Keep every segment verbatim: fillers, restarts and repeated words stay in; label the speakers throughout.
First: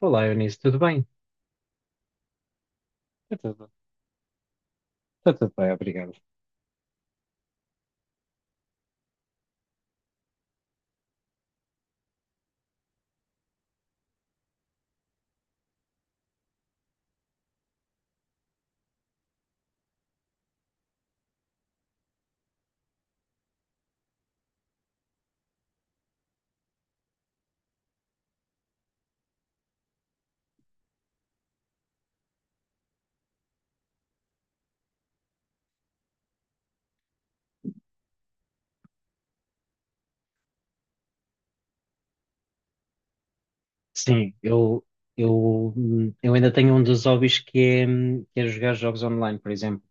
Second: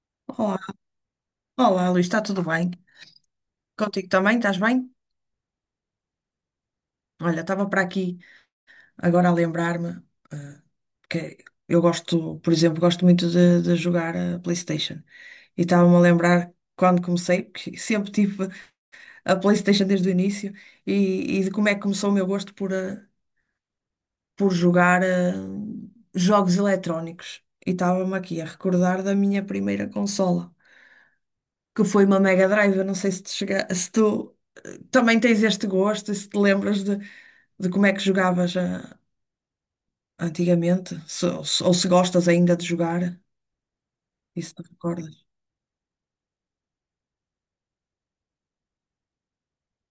Speaker 1: Olá, Eunice,
Speaker 2: Olá,
Speaker 1: tudo bem?
Speaker 2: olá, Luís, está tudo bem?
Speaker 1: Está tudo,
Speaker 2: Contigo também, estás bem?
Speaker 1: está tudo bem, obrigado.
Speaker 2: Olha, estava para aqui agora a lembrar-me, ah, que eu gosto, por exemplo, gosto muito de, de jogar a PlayStation. E estava-me a lembrar quando comecei, porque sempre tive a PlayStation desde o início, e, e de como é que começou o meu gosto por, ah, por jogar ah, jogos eletrónicos. E estava-me aqui a recordar da minha primeira consola, que foi uma Mega Drive. Eu não sei se te chega, se tu também tens este gosto, e se te lembras de, de, como é que jogavas ah, antigamente, se- ou, se, ou se gostas ainda de jogar,
Speaker 1: Sim,
Speaker 2: isso te
Speaker 1: eu,
Speaker 2: recordas?
Speaker 1: eu, hum, eu ainda tenho um dos hobbies que é, hum, que é jogar jogos online, por exemplo.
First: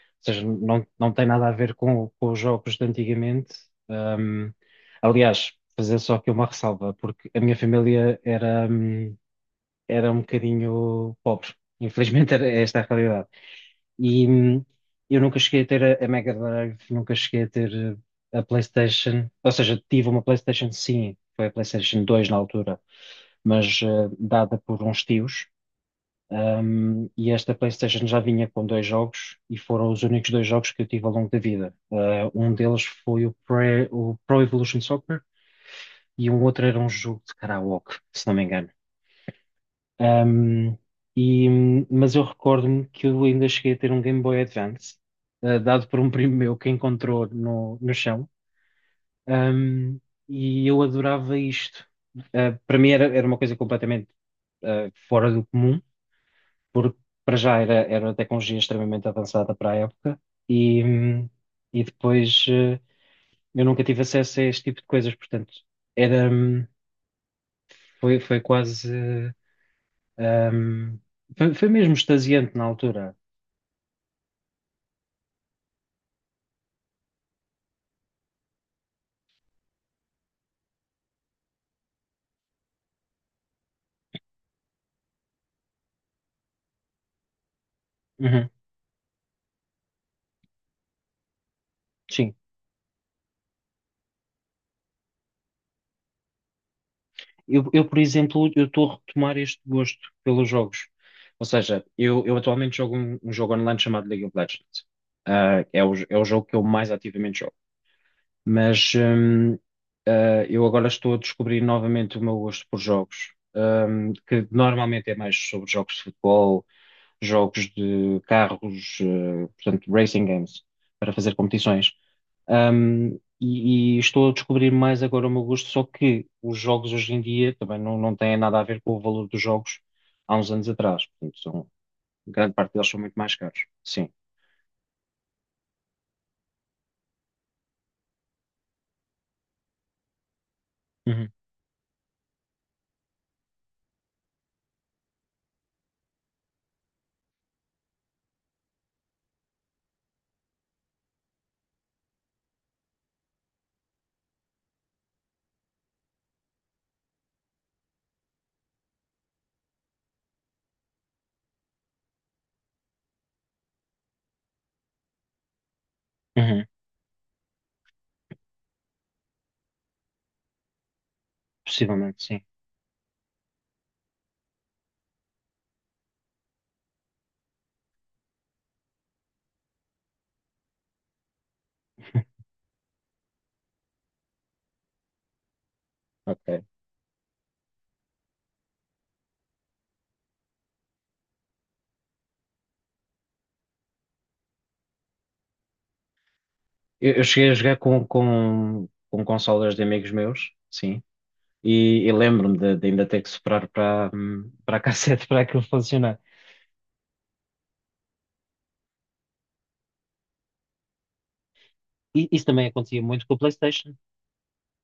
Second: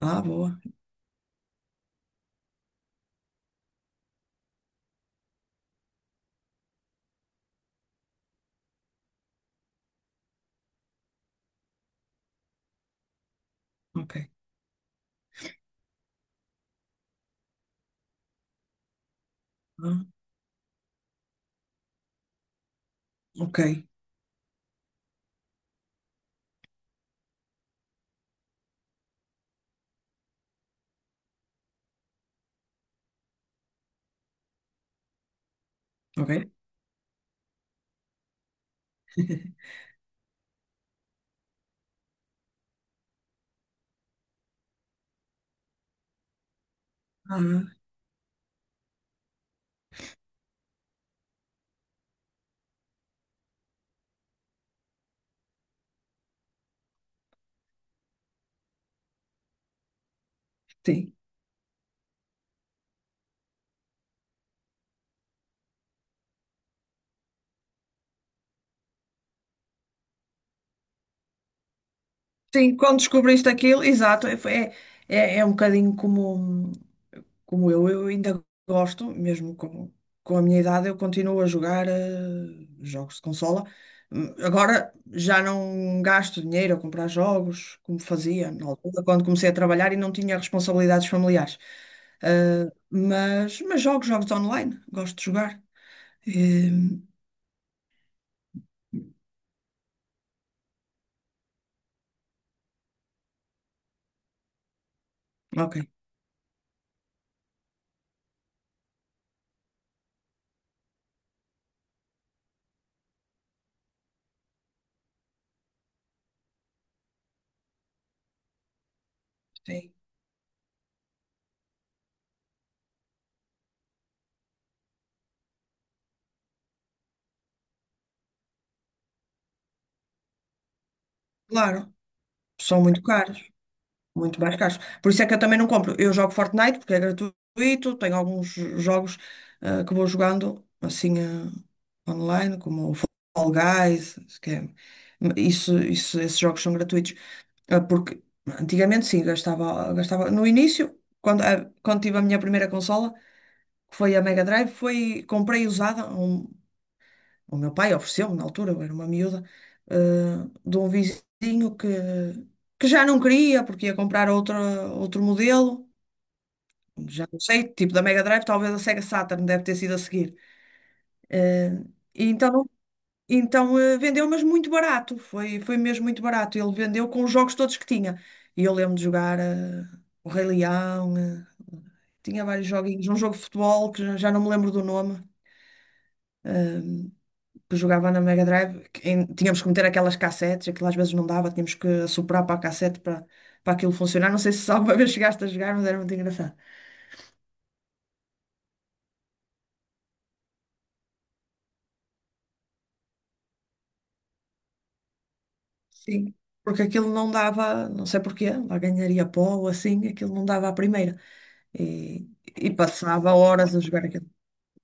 Speaker 2: Ah,
Speaker 1: Ou seja,
Speaker 2: boa,
Speaker 1: não, não tem nada a ver com, com os jogos de antigamente. Hum, aliás, fazer só aqui uma ressalva, porque a minha família era, hum, era um bocadinho pobre. Infelizmente, era esta a realidade.
Speaker 2: ok.
Speaker 1: E hum, eu nunca cheguei a ter a, a Mega Drive, nunca cheguei a ter eh, a PlayStation. Ou seja, tive
Speaker 2: Ah,
Speaker 1: uma PlayStation, sim, foi a PlayStation dois na altura,
Speaker 2: ok,
Speaker 1: mas eh, dada por uns tios. Hum, e esta PlayStation já vinha com dois jogos e foram os únicos dois jogos que eu tive ao longo da vida. Eh, um deles foi o, Pre- o Pro Evolution Soccer e um
Speaker 2: ok.
Speaker 1: outro era um jogo de karaoke, se não me engano. Ahm, e, mas eu recordo-me que eu ainda cheguei a ter um Game Boy Advance, ah, dado por um primo meu que encontrou no,
Speaker 2: Ah,
Speaker 1: no chão. Ahm, e eu adorava isto. Ah, para mim era, era uma coisa completamente ah, fora do comum, porque para já era, era uma tecnologia extremamente avançada para a época. E,
Speaker 2: sim.
Speaker 1: hum, e depois ah, eu nunca tive acesso a este tipo de coisas, portanto, era, hum, foi, foi quase. ah, hum, foi, foi mesmo extasiante na
Speaker 2: Sim, quando
Speaker 1: altura.
Speaker 2: descobriste aquilo, exato, é, foi- é, é é um bocadinho como. Como eu, eu ainda gosto, mesmo com, com a minha idade, eu continuo a jogar eh, jogos de consola. Hum, Agora já não gasto dinheiro a comprar jogos, como
Speaker 1: Uhum.
Speaker 2: fazia na altura, quando comecei a trabalhar e não tinha responsabilidades familiares.
Speaker 1: Sim.
Speaker 2: Eh, mas, mas jogo jogos online, gosto de jogar. Eh,
Speaker 1: Eu, eu, por exemplo, eu estou a retomar este gosto pelos jogos. Ou seja, eu, eu atualmente jogo um, um jogo online chamado League of Legends. Ah,
Speaker 2: ok,
Speaker 1: é o, é o jogo que eu mais ativamente jogo. Mas hum, ah, eu agora estou a descobrir novamente o meu gosto por jogos, hum, que normalmente é mais sobre jogos de futebol, jogos de carros, eh, portanto,
Speaker 2: sim,
Speaker 1: racing games, para fazer competições. Um, e, e estou a descobrir mais agora o meu gosto, só que os jogos hoje em dia também não, não têm nada a ver com o valor dos jogos há uns anos atrás. Portanto, são,
Speaker 2: claro,
Speaker 1: grande parte
Speaker 2: são
Speaker 1: deles são
Speaker 2: muito
Speaker 1: muito mais
Speaker 2: caros.
Speaker 1: caros. Sim.
Speaker 2: Muito mais caros. Por isso é que eu também não compro. Eu jogo Fortnite porque é gratuito, tenho alguns jogos eh, que vou jogando assim
Speaker 1: Uhum.
Speaker 2: eh, online, como o Fall Guys, que é- isso, isso, esses jogos são gratuitos. Ah, porque antigamente sim, gastava, gastava. No início, quando, ah, quando tive a minha primeira consola, que foi a Mega Drive, foi, comprei usada, um o meu pai ofereceu-me na altura, eu era uma miúda, eh, de um vizinho que, que já não queria porque ia comprar outra, outro modelo,
Speaker 1: Uhum.
Speaker 2: já não sei, tipo da Mega Drive, talvez a Sega Saturn deve ter sido a seguir. Eh,
Speaker 1: Possivelmente,
Speaker 2: e
Speaker 1: sim.
Speaker 2: então, então eh, vendeu, mas muito barato, foi, foi mesmo muito barato. Ele vendeu com os jogos todos que tinha. E eu lembro de jogar eh, o Rei Leão, eh, tinha vários joguinhos, um jogo de futebol que já já não me lembro do nome.
Speaker 1: Ok.
Speaker 2: Eh, que jogava na Mega Drive, que em- tínhamos que meter aquelas cassetes, aquilo às vezes não dava, tínhamos que soprar para a cassete para, para aquilo funcionar. Não sei se alguma vez chegaste a jogar, mas era muito engraçado.
Speaker 1: Eu, eu cheguei a jogar com, com, com consolas de amigos meus, sim. E, e lembro-me de, de ainda ter que soprar para, hum, para a cassete para aquilo funcionar.
Speaker 2: Sim, porque aquilo não dava, não sei porquê, lá ganharia pó ou assim, aquilo não dava à primeira.
Speaker 1: I-
Speaker 2: E,
Speaker 1: Isso também
Speaker 2: e
Speaker 1: acontecia muito
Speaker 2: passava
Speaker 1: com a
Speaker 2: horas a
Speaker 1: PlayStation.
Speaker 2: jogar aquilo.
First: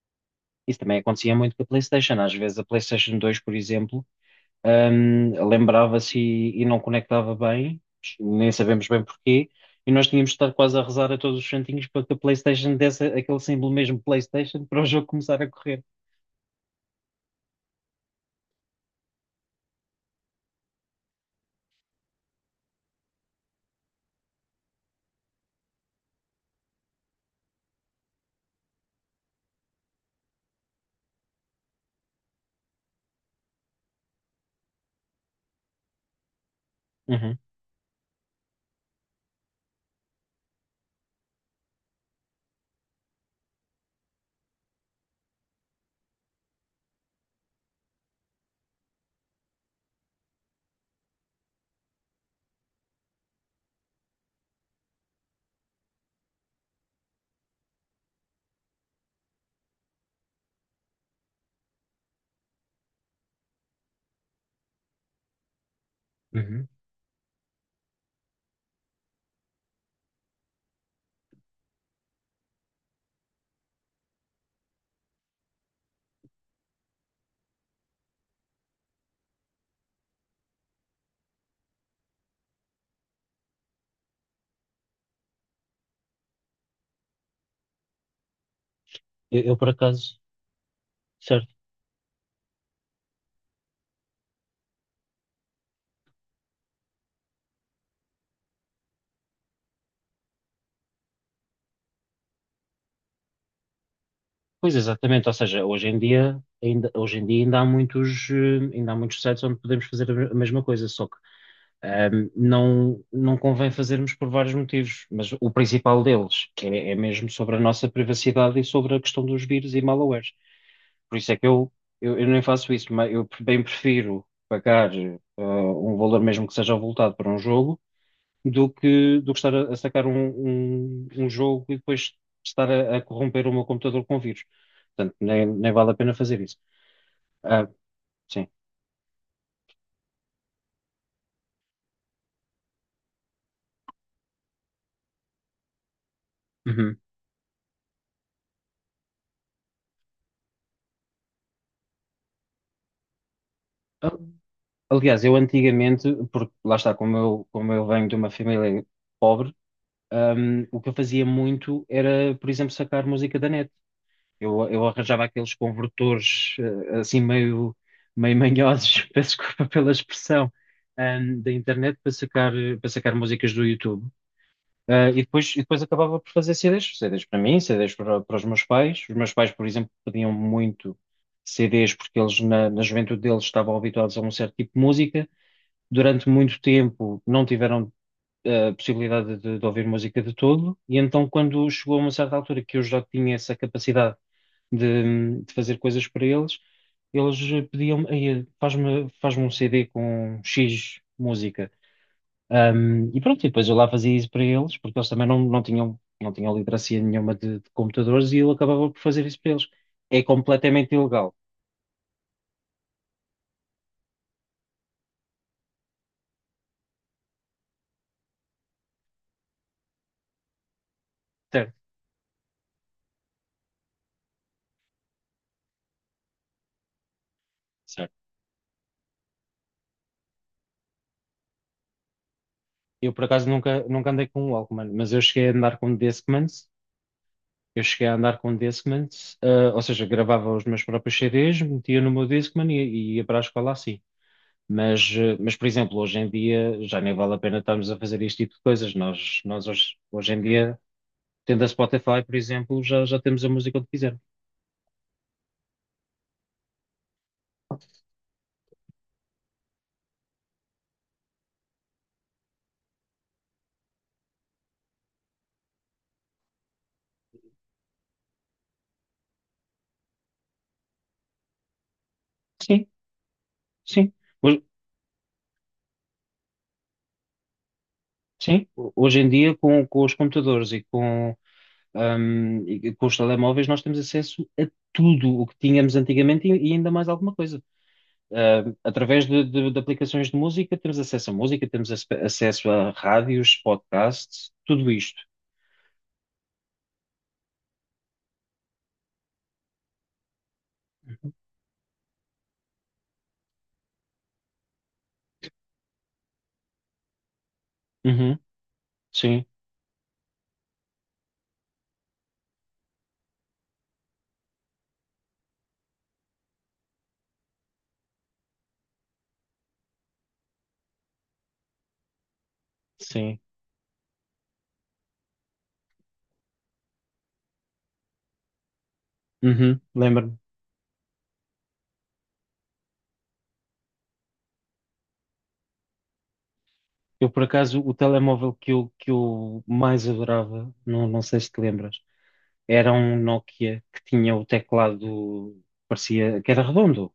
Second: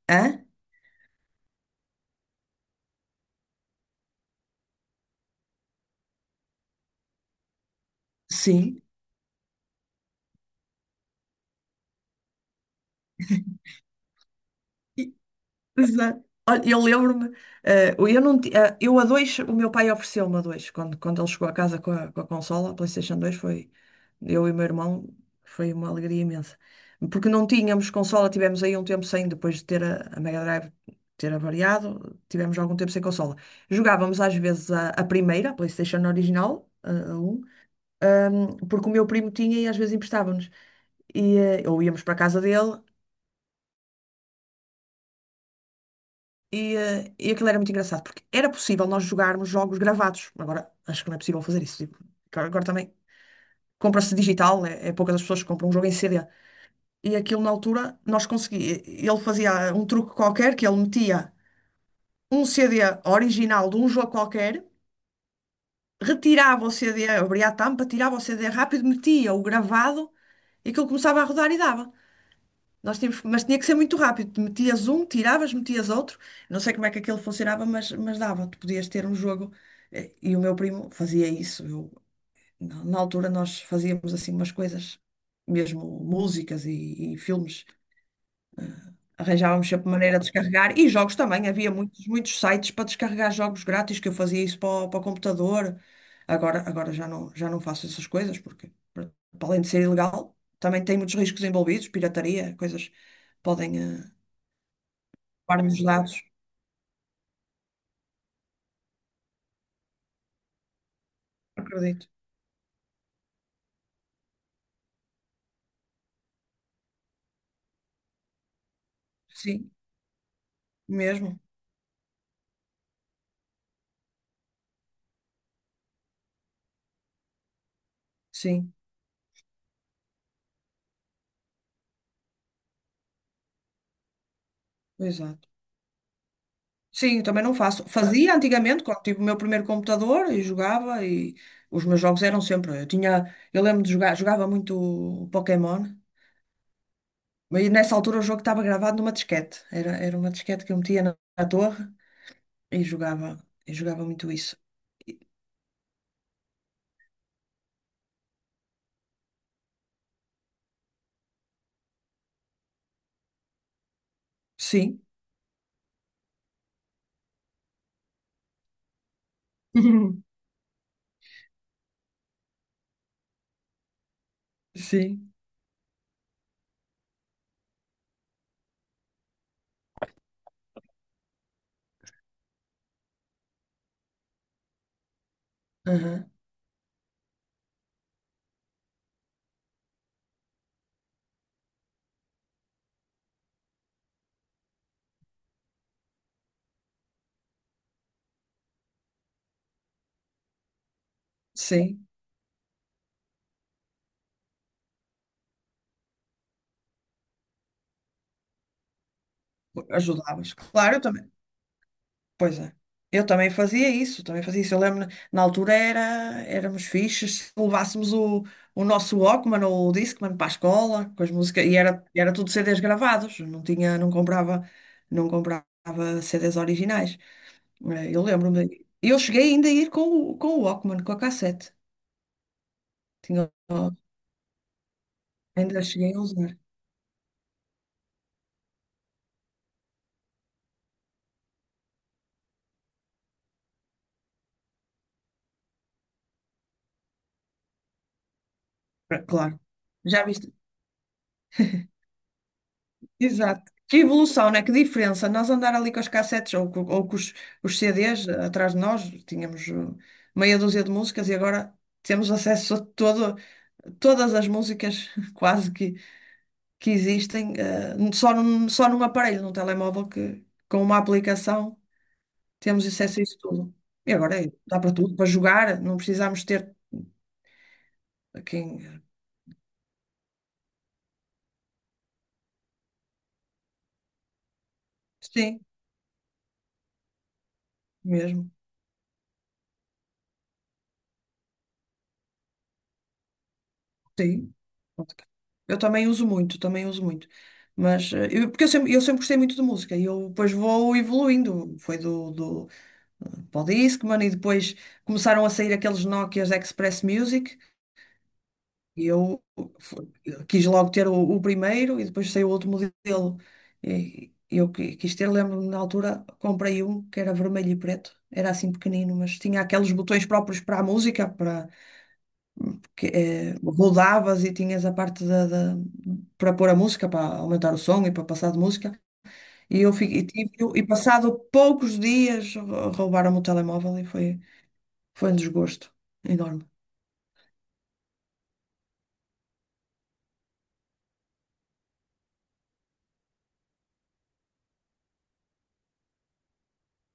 Speaker 2: Hã?
Speaker 1: Isso também acontecia muito com a PlayStation. Às vezes a PlayStation dois, por exemplo, hum, lembrava-se e, e não conectava bem, nem
Speaker 2: Sim.
Speaker 1: sabemos bem porquê, e nós tínhamos de estar quase a rezar a todos os santinhos para que a PlayStation desse aquele símbolo mesmo PlayStation para o jogo começar a correr.
Speaker 2: Exato. Olha, eu lembro-me, eh, eu não, ti- eh, eu a dois, o meu pai ofereceu-me a dois, quando, quando ele chegou a casa com a, com a, consola, a PlayStation dois, foi, eu e o meu irmão, foi uma alegria imensa. Porque não tínhamos consola, tivemos aí um tempo sem, depois de ter a, a Mega Drive ter avariado, tivemos algum tempo sem consola. Jogávamos às vezes a, a primeira, a PlayStation original, a, a
Speaker 1: Uhum.
Speaker 2: um, porque o meu primo tinha e às vezes emprestava-nos. E, eh, ou íamos para a casa dele. E, eh, e aquilo era muito engraçado, porque era possível nós jogarmos jogos gravados. Agora, acho que não é possível fazer isso. Tipo, agora agora também compra-se digital, é, é poucas as pessoas que compram um jogo em C D. E aquilo na altura nós conseguíamos. Ele fazia um truque qualquer que ele metia um C D original de um jogo qualquer, retirava
Speaker 1: Uhum.
Speaker 2: o C D, abria a tampa, tirava o C D rápido, metia o gravado e aquilo começava a rodar e dava. Nós tínhamos, mas tinha que ser muito rápido. Metias um, tiravas, metias outro. Não sei como é que aquilo funcionava, mas, mas dava. Tu podias ter um jogo. Eh, E o meu primo fazia isso. Eu, na, na altura nós fazíamos assim umas coisas, mesmo músicas e, e filmes.
Speaker 1: Eu, eu, por
Speaker 2: Arranjávamos sempre
Speaker 1: acaso,
Speaker 2: maneira de descarregar. E jogos também.
Speaker 1: certo.
Speaker 2: Havia muitos, muitos sites para descarregar jogos grátis que eu fazia isso para o, para o, computador. Agora, agora já não, já não faço essas coisas porque, para além de ser ilegal, também tem muitos riscos envolvidos, pirataria, coisas podem. eh,
Speaker 1: Pois, exatamente, ou seja,
Speaker 2: Guardo os
Speaker 1: hoje em
Speaker 2: dados,
Speaker 1: dia ainda, hoje em dia ainda há muitos, eh, ainda há muitos sites onde podemos fazer a me- a mesma coisa, só...
Speaker 2: acredito.
Speaker 1: Um, não, não convém fazermos por vários motivos, mas o principal deles, que é, é mesmo sobre a nossa privacidade e sobre a questão dos
Speaker 2: Sim,
Speaker 1: vírus e malwares. Por isso é
Speaker 2: mesmo.
Speaker 1: que eu, eu, eu nem faço isso, mas eu bem prefiro pagar uh, um valor mesmo que seja avultado para um jogo do
Speaker 2: Sim,
Speaker 1: que, do que estar a, a sacar um, um, um jogo e depois estar a, a corromper o meu computador com vírus. Portanto, nem,
Speaker 2: exato.
Speaker 1: nem vale a pena fazer isso.
Speaker 2: Sim, eu também não
Speaker 1: Ah,
Speaker 2: faço. Fazia
Speaker 1: sim.
Speaker 2: antigamente, quando tive o meu primeiro computador e jogava, e os meus jogos eram sempre. Eu tinha, eu lembro de jogar, jogava muito Pokémon,
Speaker 1: Uhum.
Speaker 2: mas nessa altura o jogo estava gravado numa disquete. Era, era uma disquete que eu metia na, na, torre e jogava, e jogava muito isso.
Speaker 1: Aliás, eu antigamente, porque lá está, como eu, como eu venho de uma família pobre, hum, o que eu fazia muito era, por exemplo, sacar música da net. Eu, eu
Speaker 2: Sim,
Speaker 1: arranjava aqueles convertores, eh, assim meio, meio manhosos, peço desculpa pela expressão, hum, da internet para sacar, para sacar músicas do YouTube. Ah, e
Speaker 2: sim,
Speaker 1: depois, e depois acabava por fazer C Ds, C Ds para mim, C Ds para, para os meus pais. Os meus pais, por exemplo, pediam muito C Ds porque eles na, na juventude deles estavam habituados a um certo tipo de música.
Speaker 2: aham,
Speaker 1: Durante muito tempo não tiveram a possibilidade de, de ouvir música de todo, e então quando chegou a uma certa altura que eu já tinha essa capacidade de, de fazer coisas para eles, eles pediam-me: "Ei, faz-me faz-me um C D com X música."
Speaker 2: sim.
Speaker 1: Um, e pronto, e depois eu lá fazia isso para eles, porque eles também não, não tinham, não tinham literacia nenhuma de, de computadores, e eu acabava por fazer isso para eles. É
Speaker 2: Ajudavas.
Speaker 1: completamente
Speaker 2: Claro, eu também.
Speaker 1: ilegal,
Speaker 2: Pois é. Eu também fazia isso, também fazia isso. Eu lembro, na altura era, éramos fixes, se levássemos o, o nosso Walkman ou o Discman para a escola, com as músicas, e
Speaker 1: certo?
Speaker 2: era, era tudo C Ds gravados, não tinha, não comprava, não comprava C Ds originais. Eh,
Speaker 1: Certo.
Speaker 2: Eu lembro-me. Eu cheguei ainda a ir com o, com o, Walkman, com a cassete.
Speaker 1: Eu, por acaso,
Speaker 2: Tinha,
Speaker 1: nunca, nunca andei com um Walkman, mas eu cheguei a andar
Speaker 2: ainda
Speaker 1: com
Speaker 2: cheguei a
Speaker 1: Discman.
Speaker 2: usar.
Speaker 1: Eu cheguei a andar com um Discman, eh, ou seja, gravava os meus próprios C Ds, metia no meu Discman e, e ia para a escola assim. Mas, eh, mas, por exemplo, hoje em dia já nem vale a pena estarmos a fazer este tipo de coisas. Nós,
Speaker 2: Claro.
Speaker 1: nós hoje,
Speaker 2: Já
Speaker 1: hoje em
Speaker 2: viste?
Speaker 1: dia, tendo a Spotify, por exemplo, já, já temos a
Speaker 2: Exato.
Speaker 1: música onde
Speaker 2: Que
Speaker 1: quisermos.
Speaker 2: evolução, né? Que diferença. Nós andar ali com as cassetes ou, co- ou com os, os, C Ds atrás de nós, tínhamos uh, meia dúzia de músicas e agora temos acesso a todo, todas as músicas quase que, que existem, uh, só num, só num aparelho, num telemóvel, que com uma aplicação temos
Speaker 1: Sim,
Speaker 2: acesso a isso tudo.
Speaker 1: sim.
Speaker 2: E agora é,
Speaker 1: Hoje,
Speaker 2: dá para tudo, para jogar, não precisamos ter uh,
Speaker 1: sim,
Speaker 2: quem.
Speaker 1: hoje em dia, com, com os computadores e com, ahm, e com os telemóveis, nós temos acesso a tudo o que
Speaker 2: Sim,
Speaker 1: tínhamos antigamente e, e ainda mais alguma coisa.
Speaker 2: mesmo.
Speaker 1: Uh, através de, de- de aplicações de música, temos acesso a música, temos ace- acesso a rádios, podcasts,
Speaker 2: Sim.
Speaker 1: tudo isto.
Speaker 2: Eu também uso muito, também uso muito. Mas, eh, eu, porque eu sempre, eu sempre gostei muito de música e eu depois vou evoluindo. Foi do, do Discman e depois começaram a sair aqueles Nokias Express Music
Speaker 1: Uhum,
Speaker 2: e eu
Speaker 1: sim,
Speaker 2: fu- quis logo ter o, o primeiro e depois saiu o outro modelo. E, eu qui- quis ter, lembro-me na altura, comprei um que era vermelho e preto. Era assim pequenino, mas tinha aqueles botões próprios para a música, para que
Speaker 1: sim.
Speaker 2: eh, rodavas e tinhas a parte da, da- para pôr a música, para aumentar o som e para passar de música.
Speaker 1: Uhum,
Speaker 2: E eu fiquei, e,
Speaker 1: lembro-me.
Speaker 2: tive- e passado poucos dias rou- roubaram-me o telemóvel e foi, foi um desgosto enorme.
Speaker 1: Eu, por acaso, o telemóvel que eu, que eu mais adorava, não não sei se te lembras, era um Nokia que tinha o teclado, parecia que era redondo.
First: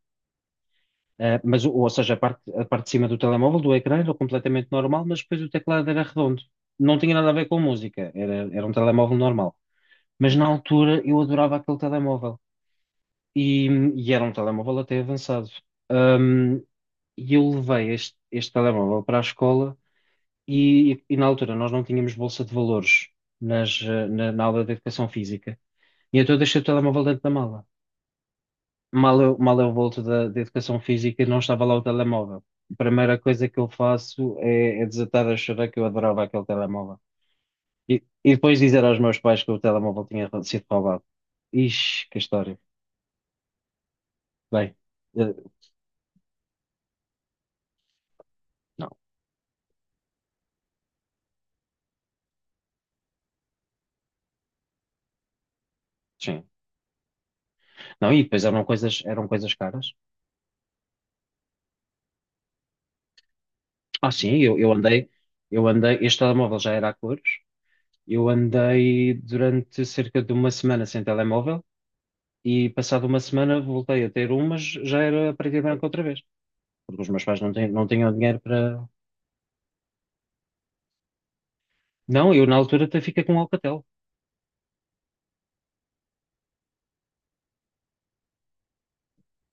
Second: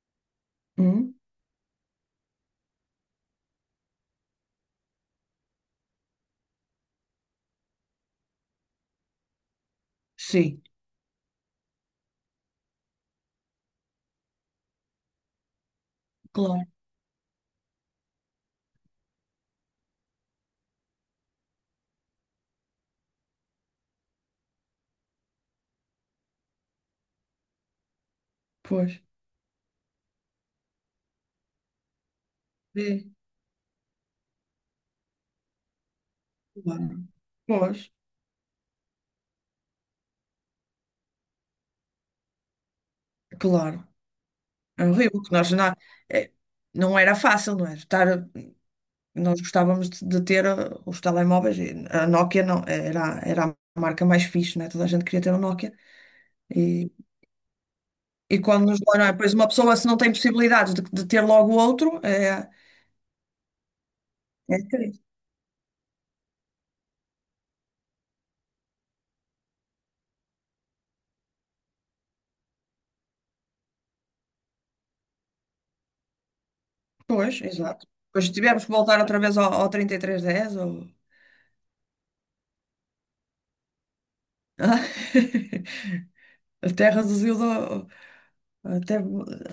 Speaker 2: Hum?
Speaker 1: Uh, mas, o- ou seja, a parte, a parte de cima do telemóvel, do ecrã, era completamente normal, mas depois o teclado era redondo. Não tinha nada a ver com música, era, era um telemóvel normal. Mas na
Speaker 2: Sim,
Speaker 1: altura eu adorava aquele telemóvel. E, e era um telemóvel até avançado. Ahm,
Speaker 2: claro,
Speaker 1: e eu levei este, este telemóvel para a escola e, e na altura nós não tínhamos bolsa de valores nas, eh, na, na aula de educação física. E então eu deixei o telemóvel dentro da mala.
Speaker 2: pois.
Speaker 1: Mal eu, mal eu volto da, da educação física e não estava lá o telemóvel. A
Speaker 2: É,
Speaker 1: primeira coisa que eu faço é, é desatar a chorar, que eu adorava aquele
Speaker 2: claro.
Speaker 1: telemóvel.
Speaker 2: Pois,
Speaker 1: E, e depois, dizer aos meus pais que o telemóvel tinha sido roubado. Ixi, que história.
Speaker 2: claro.
Speaker 1: Bem,
Speaker 2: É horrível que
Speaker 1: eh,
Speaker 2: nós não, é, não era fácil, não é? Estar,
Speaker 1: não,
Speaker 2: nós gostávamos de, de ter uh, os telemóveis. E a Nokia não, era, era a marca mais fixe, não é? Toda a gente queria ter um Nokia.
Speaker 1: sim. Não, e
Speaker 2: E
Speaker 1: depois eram
Speaker 2: quando nos dói,
Speaker 1: coisas,
Speaker 2: não é?
Speaker 1: eram
Speaker 2: Pois uma
Speaker 1: coisas
Speaker 2: pessoa, se
Speaker 1: caras.
Speaker 2: não tem possibilidades de, de ter logo outro, é,
Speaker 1: Ah, sim, eu,
Speaker 2: é
Speaker 1: eu andei,
Speaker 2: triste.
Speaker 1: eu andei, este telemóvel já era a cores, eu andei durante cerca de uma semana sem telemóvel e, passado uma semana, voltei a ter um, mas já era a preto e branco outra vez, porque os meus
Speaker 2: Pois,
Speaker 1: pais não, têm,
Speaker 2: exato.
Speaker 1: não tinham
Speaker 2: Depois
Speaker 1: dinheiro
Speaker 2: tivemos que
Speaker 1: para...
Speaker 2: voltar outra vez ao, ao, trinta e três dez, ou...
Speaker 1: Não, eu na altura até fiquei com um Alcatel.
Speaker 2: Até reduziu, do- até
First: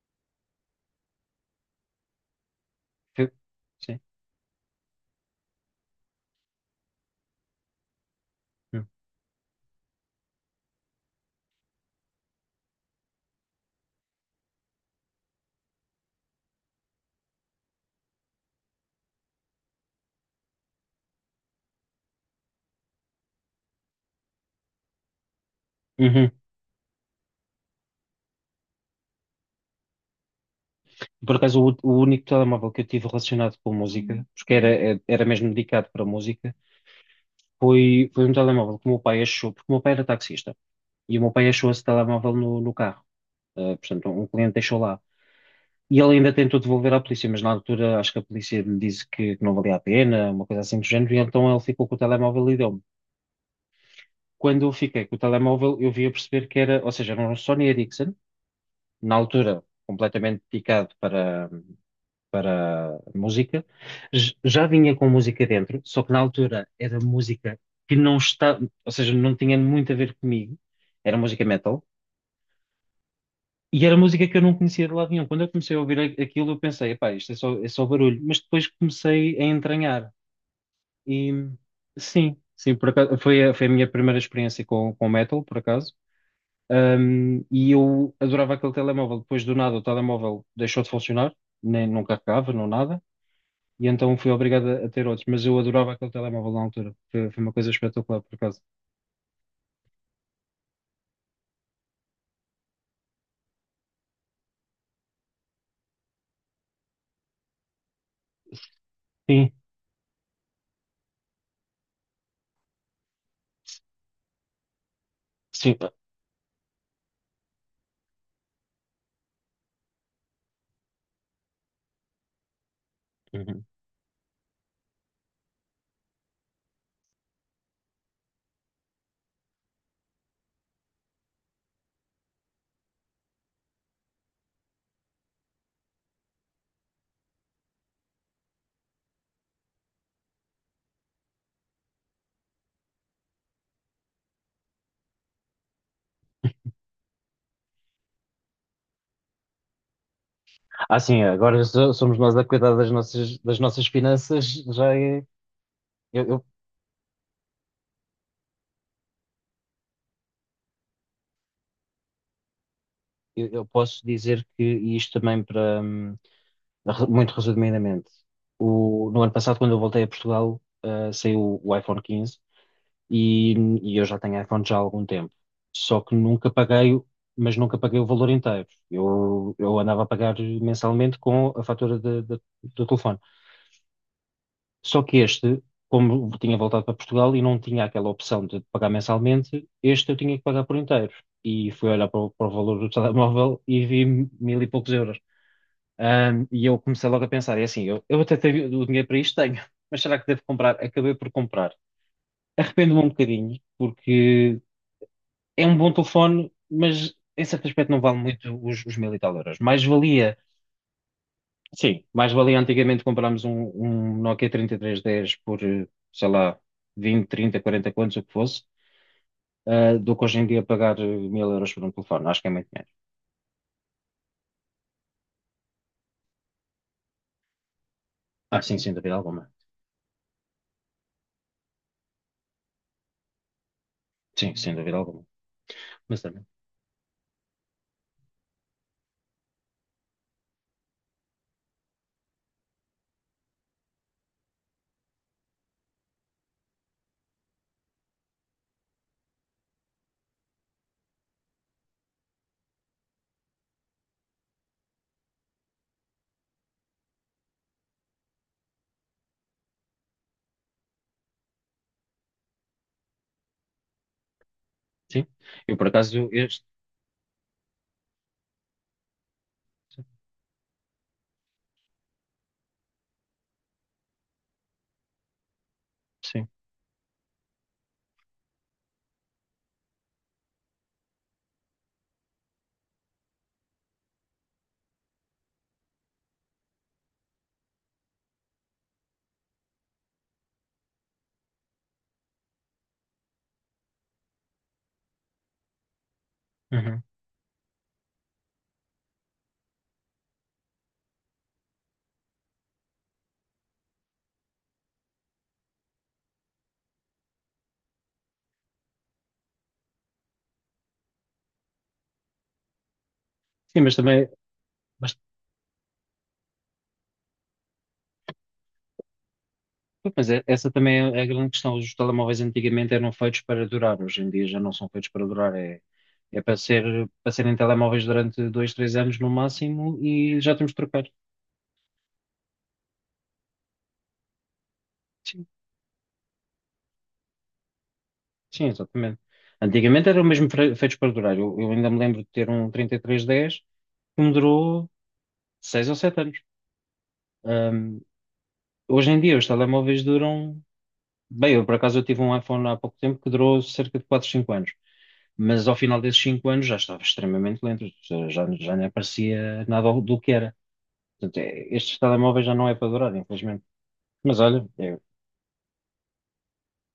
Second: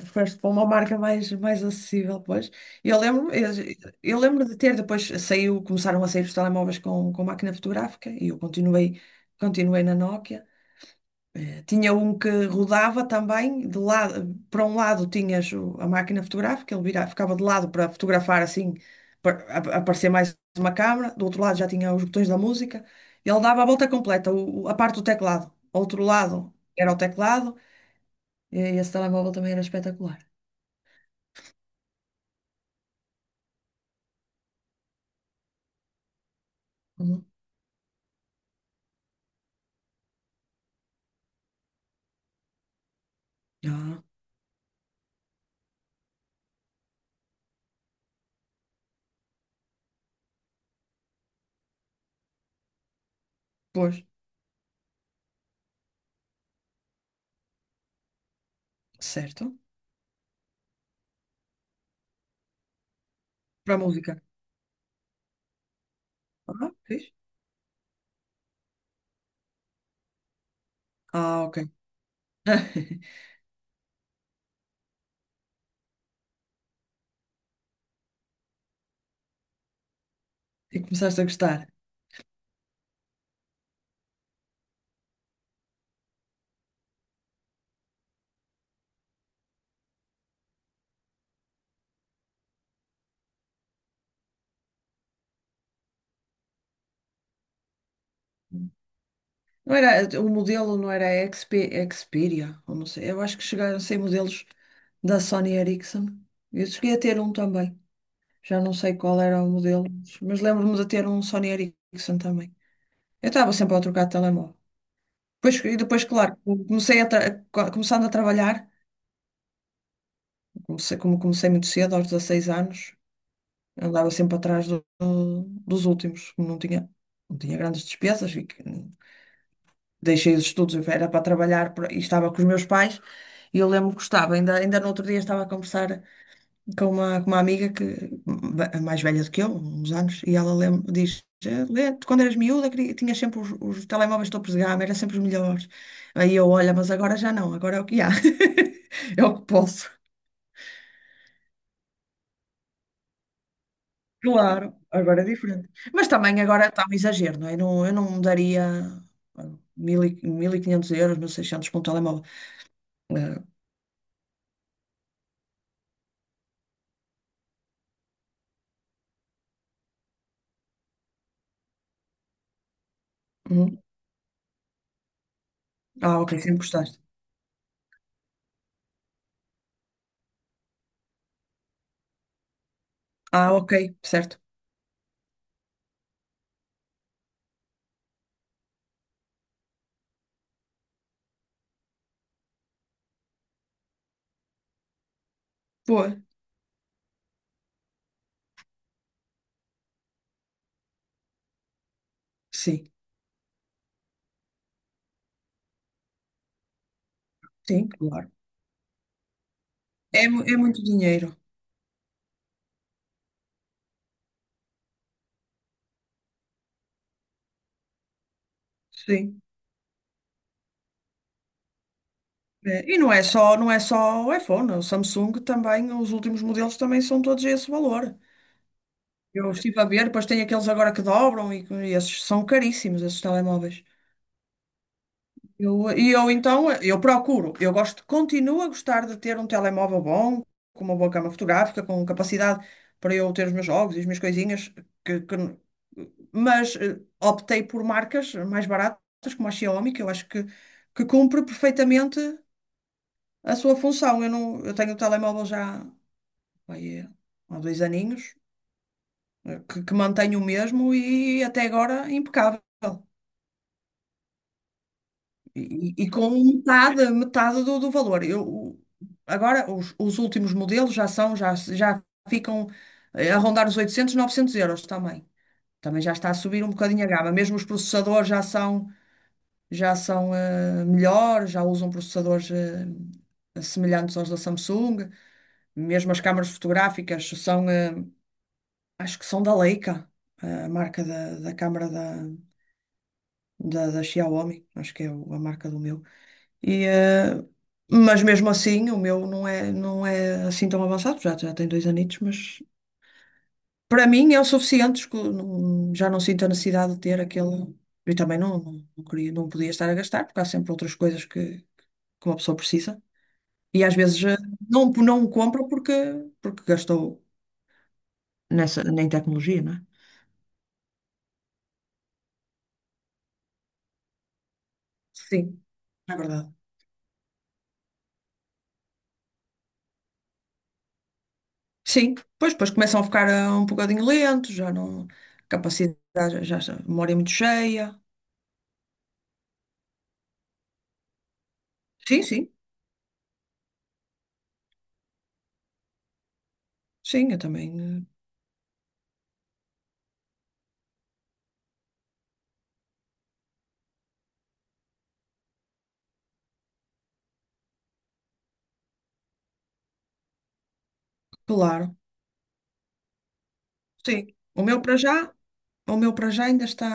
Speaker 2: foste para uma marca mais, mais acessível, pois. E Eu
Speaker 1: Foi-
Speaker 2: lembro, eu,
Speaker 1: Sim.
Speaker 2: eu lembro de ter, depois saiu, começaram a sair os telemóveis com, com máquina fotográfica, e eu
Speaker 1: Hum.
Speaker 2: continuei, continuei na Nokia. Tinha um que rodava também, de lado, para um lado tinhas o- a máquina fotográfica, ele vira- ficava de lado para fotografar assim, para ap- aparecer mais uma câmara, do outro lado já tinha os botões da música, e ele dava a volta completa, o- o- a parte do teclado. Outro
Speaker 1: Uhum.
Speaker 2: lado era o teclado, e esse telemóvel também era espetacular.
Speaker 1: Por acaso, o, o único telemóvel que eu tive relacionado com música, porque era, era mesmo dedicado para música...
Speaker 2: Uhum.
Speaker 1: Foi, foi um telemóvel que o meu pai achou, porque o meu pai era taxista, e o meu pai achou esse telemóvel no, no carro. Ah,
Speaker 2: Ah,
Speaker 1: portanto, um cliente deixou lá. E ele ainda tentou devolver à polícia, mas na altura acho que a polícia lhe disse que, que não valia a pena, uma coisa assim do género, e então ele ficou com o telemóvel e deu-me.
Speaker 2: pois,
Speaker 1: Quando eu fiquei com o telemóvel, eu vim a perceber que era, ou seja, era um Sony Ericsson, na
Speaker 2: certo.
Speaker 1: altura completamente picado para, para música.
Speaker 2: Para a música.
Speaker 1: J- Já vinha com música dentro, só que na altura
Speaker 2: Ah,
Speaker 1: era
Speaker 2: fixe.
Speaker 1: música que não está, ou seja, não tinha muito a ver comigo. Era
Speaker 2: Ah,
Speaker 1: música
Speaker 2: ok.
Speaker 1: metal, e era música que eu não conhecia de lado nenhum. Quando eu comecei a ouvir a- aquilo, eu pensei, pá, isto é só, é só barulho. Mas depois comecei a entranhar
Speaker 2: E começaste a
Speaker 1: e,
Speaker 2: gostar.
Speaker 1: sim, sim, por acaso, foi a, foi a minha primeira experiência com, com metal, por acaso. Um, e eu adorava aquele telemóvel. Depois do nada, o telemóvel deixou de funcionar, nem, não carregava, não nada. E então fui obrigado a, a ter outros. Mas eu adorava aquele telemóvel na altura. Foi, foi uma coisa espetacular, por acaso.
Speaker 2: Não era, o modelo não era X P, Xperia, ou não sei, eu acho que chegaram a ser modelos da Sony Ericsson. Eu cheguei a ter um também. Já não sei qual era o
Speaker 1: Sim,
Speaker 2: modelo, mas lembro-me de ter um Sony Ericsson também. Eu estava sempre a trocar de telemóvel. Depois, e
Speaker 1: sim.
Speaker 2: depois, claro, comecei a tra- co- começando a trabalhar, comecei, como comecei muito cedo, aos dezasseis anos,
Speaker 1: Uhum.
Speaker 2: andava sempre atrás do- dos últimos, como não tinha, não tinha, grandes despesas, e que- deixei os estudos, era para trabalhar pra- e estava com os meus pais, e eu lembro que gostava, ainda, ainda no outro dia estava a conversar com uma, com uma, amiga que ba- mais velha do que eu, uns anos, e ela lem- diz, "Eh, Lê, tu quando eras miúda queria- tinhas sempre os, os telemóveis topos de gama, eram sempre os melhores. Aí eu, olha, mas agora já não, agora é o que há. É o que posso."
Speaker 1: Ah, sim, agora so- somos nós a cuidar das nossas, das nossas finanças.
Speaker 2: Claro,
Speaker 1: Já é,
Speaker 2: agora é diferente. Mas
Speaker 1: eu,
Speaker 2: também
Speaker 1: eu,
Speaker 2: agora está um exagero, não é? Não, eu não daria ah, mil e- mil e quinhentos euros, mil e seiscentos por um telemóvel. Ah,
Speaker 1: eu eu posso dizer, que e isto também para hum, re- muito resumidamente. O, no ano passado, quando eu voltei a Portugal, ah, saiu o iPhone quinze e,
Speaker 2: uhum.
Speaker 1: e eu já tenho iPhone já há algum tempo. Só que
Speaker 2: Ah, ok,
Speaker 1: nunca
Speaker 2: sempre
Speaker 1: paguei,
Speaker 2: gostaste.
Speaker 1: o- mas nunca paguei o valor inteiro. Eu, eu andava a pagar mensalmente com a fatura da- da- do telefone.
Speaker 2: Ah, ok, certo.
Speaker 1: Só que este, como tinha voltado para Portugal e não tinha aquela opção de pagar mensalmente, este eu tinha que pagar por inteiro. E fui olhar para o, para o valor do telemóvel e vi mil e poucos euros.
Speaker 2: Boa.
Speaker 1: Ahm, e eu comecei logo a pensar, é assim, eu, eu até tenho o dinheiro para isto, tenho, mas será que devo comprar? Acabei por comprar.
Speaker 2: Sim,
Speaker 1: Arrependo-me um bocadinho, porque é um bom telefone, mas em certo
Speaker 2: sim,
Speaker 1: aspecto não vale
Speaker 2: claro.
Speaker 1: muito os, os mil e tal euros. Mais
Speaker 2: É,
Speaker 1: valia,
Speaker 2: mu- é muito dinheiro.
Speaker 1: sim, mais valia antigamente comprarmos um, um Nokia trinta e três dez por, eh, sei lá, vinte, trinta, quarenta, quantos, o que fosse,
Speaker 2: Sim.
Speaker 1: eh, do que hoje em dia pagar eh, mil euros por um telefone. Acho que é muito dinheiro.
Speaker 2: É, e não é só, não é só o iPhone, o Samsung também, os últimos modelos também são todos esse valor.
Speaker 1: Ah, sim, sem dúvida
Speaker 2: Eu
Speaker 1: alguma.
Speaker 2: estive a ver, depois tem aqueles agora que dobram e, que- e esses são caríssimos, esses telemóveis.
Speaker 1: Sim, sem dúvida alguma.
Speaker 2: Eu, e
Speaker 1: Mas
Speaker 2: eu
Speaker 1: também,
Speaker 2: então, eu procuro, eu gosto, continuo a gostar de ter um telemóvel bom, com uma boa câmara fotográfica, com capacidade para eu ter os meus jogos e as minhas coisinhas, que, que- mas eh, optei por marcas mais baratas, como a Xiaomi, que eu acho que, que cumpre perfeitamente a sua função. Eu, não, eu tenho o telemóvel já vai, eh, há dois aninhos, eh, que, que mantenho o mesmo e até agora impecável.
Speaker 1: sim. Eu, por
Speaker 2: E, e
Speaker 1: acaso,
Speaker 2: com
Speaker 1: este,
Speaker 2: metade, metade do, do valor. Eu, o- agora, os, os últimos modelos já são, já, já ficam eh, a rondar os oitocentos novecentos euros também. Também já está a
Speaker 1: sim.
Speaker 2: subir um bocadinho a gama. Mesmo os processadores já são. Já são eh, melhores, já usam processadores eh, semelhantes aos da Samsung. Mesmo as câmaras fotográficas são, eh, acho que são da Leica, a marca da, da câmara da, da, da Xiaomi, acho que é o- a marca do meu. E,
Speaker 1: Uhum.
Speaker 2: eh, mas mesmo assim, o meu não é, não é assim tão avançado, já, já tem dois anitos, mas para mim é o suficiente, escu- não- já não sinto a necessidade de ter aquele. E também não, não, não queria, não podia estar a gastar, porque há sempre outras coisas que, que uma pessoa precisa.
Speaker 1: Sim,
Speaker 2: E às
Speaker 1: mas também,
Speaker 2: vezes eh, não,
Speaker 1: mas
Speaker 2: não o compra porque, porque gastou nessa, em tecnologia, não é?
Speaker 1: Mas é- essa também é a grande questão. Os telemóveis antigamente eram feitos para durar, hoje em dia já não são feitos para durar.
Speaker 2: Sim,
Speaker 1: É,
Speaker 2: é
Speaker 1: é
Speaker 2: verdade.
Speaker 1: para ser, para serem telemóveis durante dois, três anos no máximo, e já temos de trocar.
Speaker 2: Sim, pois, depois começam a ficar eh, um bocadinho lentos, já não.
Speaker 1: Sim,
Speaker 2: Capacidade, já, já- a memória é muito cheia.
Speaker 1: sim, exatamente. Antigamente eram mesmo fre- feitos para durar. Eu, eu ainda me lembro
Speaker 2: Sim,
Speaker 1: de ter
Speaker 2: sim,
Speaker 1: um trinta e três dez que me durou seis ou sete anos.
Speaker 2: sim, eu também,
Speaker 1: Ahm,
Speaker 2: eh,
Speaker 1: Hoje em dia os telemóveis duram... Bem, eu, por acaso, eu tive um iPhone há pouco tempo que durou cerca de quatro, cinco anos, mas ao final desses cinco anos já estava extremamente lento, já, já já nem aparecia nada do que era. Portanto, é-
Speaker 2: claro.
Speaker 1: estes telemóveis já não é para durar, infelizmente.
Speaker 2: Sim,
Speaker 1: Mas
Speaker 2: o
Speaker 1: olha,
Speaker 2: meu para
Speaker 1: é,
Speaker 2: já, o meu para já ainda está,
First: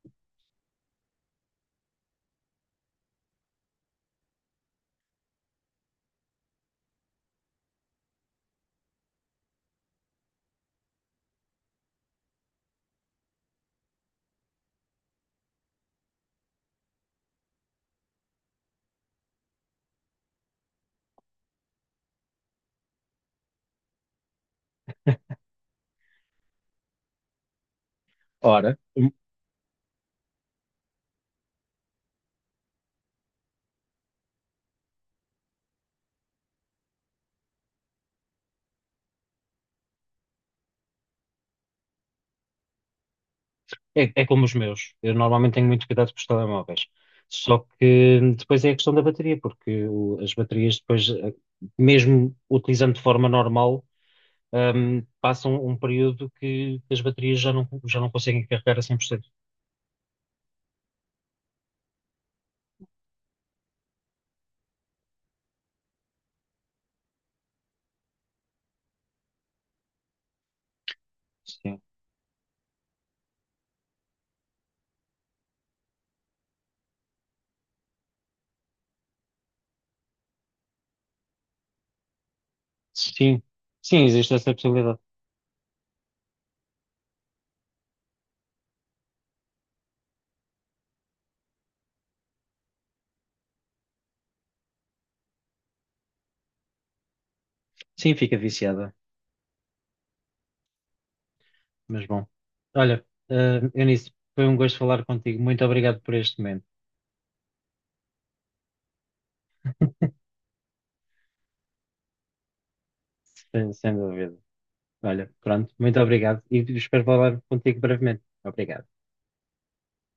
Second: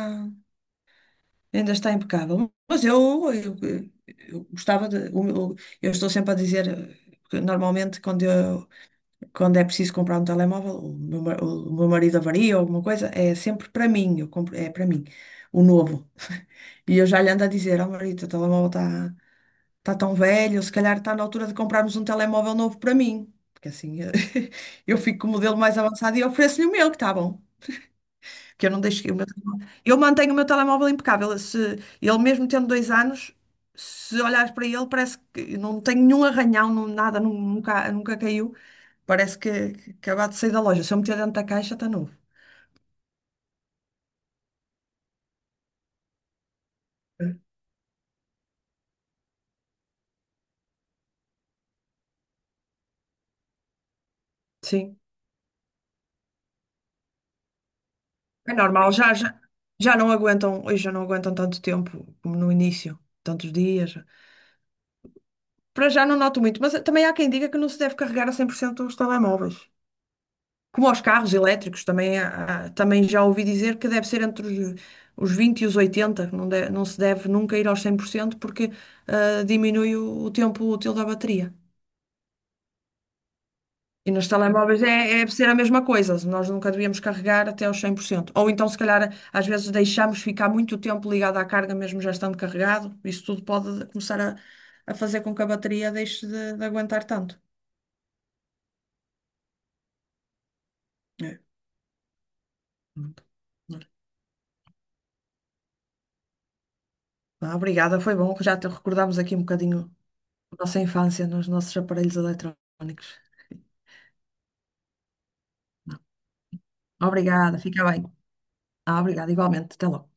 Speaker 2: ainda está impecável. Mas eu, eu, eu gostava de. o meu- Eu estou sempre a dizer, eh, que normalmente quando eu quando é preciso comprar um telemóvel, o meu, ma- o meu marido avaria ou alguma coisa, é sempre para mim, eu compro, é para mim, o novo. E eu já lhe ando a dizer, ó marido, o telemóvel está tá tá tão velho, se calhar está na altura de comprarmos um telemóvel novo para mim. Porque assim eu fico com o modelo mais avançado e ofereço-lhe o meu, que está bom. Porque eu
Speaker 1: Ora,
Speaker 2: não deixo. O meu telemóvel- eu mantenho o meu telemóvel impecável. Se, ele mesmo tendo dois anos, se olhares para ele, parece que não tem nenhum arranhão, não- nada, nu- nunca, nunca caiu. Parece que, que acabou de sair da loja. Se eu meter dentro da caixa, está novo.
Speaker 1: é, é como os meus. Eu normalmente tenho muito cuidado com os telemóveis. Só que depois é a questão da bateria, porque o- as baterias depois, eh, mesmo utilizando de forma normal,
Speaker 2: Sim.
Speaker 1: ahm, passam um período que as baterias já não, já não conseguem
Speaker 2: É
Speaker 1: carregar a
Speaker 2: normal, já,
Speaker 1: cem por cento.
Speaker 2: já, já não aguentam, hoje já não aguentam tanto tempo como no início, tantos dias. Para já não noto muito, mas também há quem diga que não se deve carregar a cem por cento os telemóveis. Como aos carros elétricos, também, há- há- também já ouvi dizer que deve ser entre os, os vinte e os oitenta, que não, de- não se deve nunca ir aos cem por cento porque ah, diminui o, o tempo útil da bateria.
Speaker 1: Sim, sim,
Speaker 2: E nos
Speaker 1: existe essa
Speaker 2: telemóveis é,
Speaker 1: possibilidade.
Speaker 2: é deve ser a mesma coisa, nós nunca devíamos carregar até aos cem por cento. Ou então, se calhar, às vezes deixamos ficar muito tempo ligado à carga, mesmo já estando carregado. Isso tudo pode começar a, a fazer com que a bateria deixe de, de aguentar tanto.
Speaker 1: Sim, fica viciada,
Speaker 2: É.
Speaker 1: mas bom. Olha, eh, Eunice, foi um gosto falar contigo. Muito obrigado por este momento,
Speaker 2: Ah, obrigada, foi bom, já te recordámos aqui um bocadinho nossa infância nos nossos aparelhos eletrónicos.
Speaker 1: sem, sem dúvida. Olha, pronto, muito obrigado e espero falar
Speaker 2: Obrigada,
Speaker 1: contigo
Speaker 2: fica bem.
Speaker 1: brevemente. Obrigado.
Speaker 2: Ah, obrigada, igualmente. Até logo.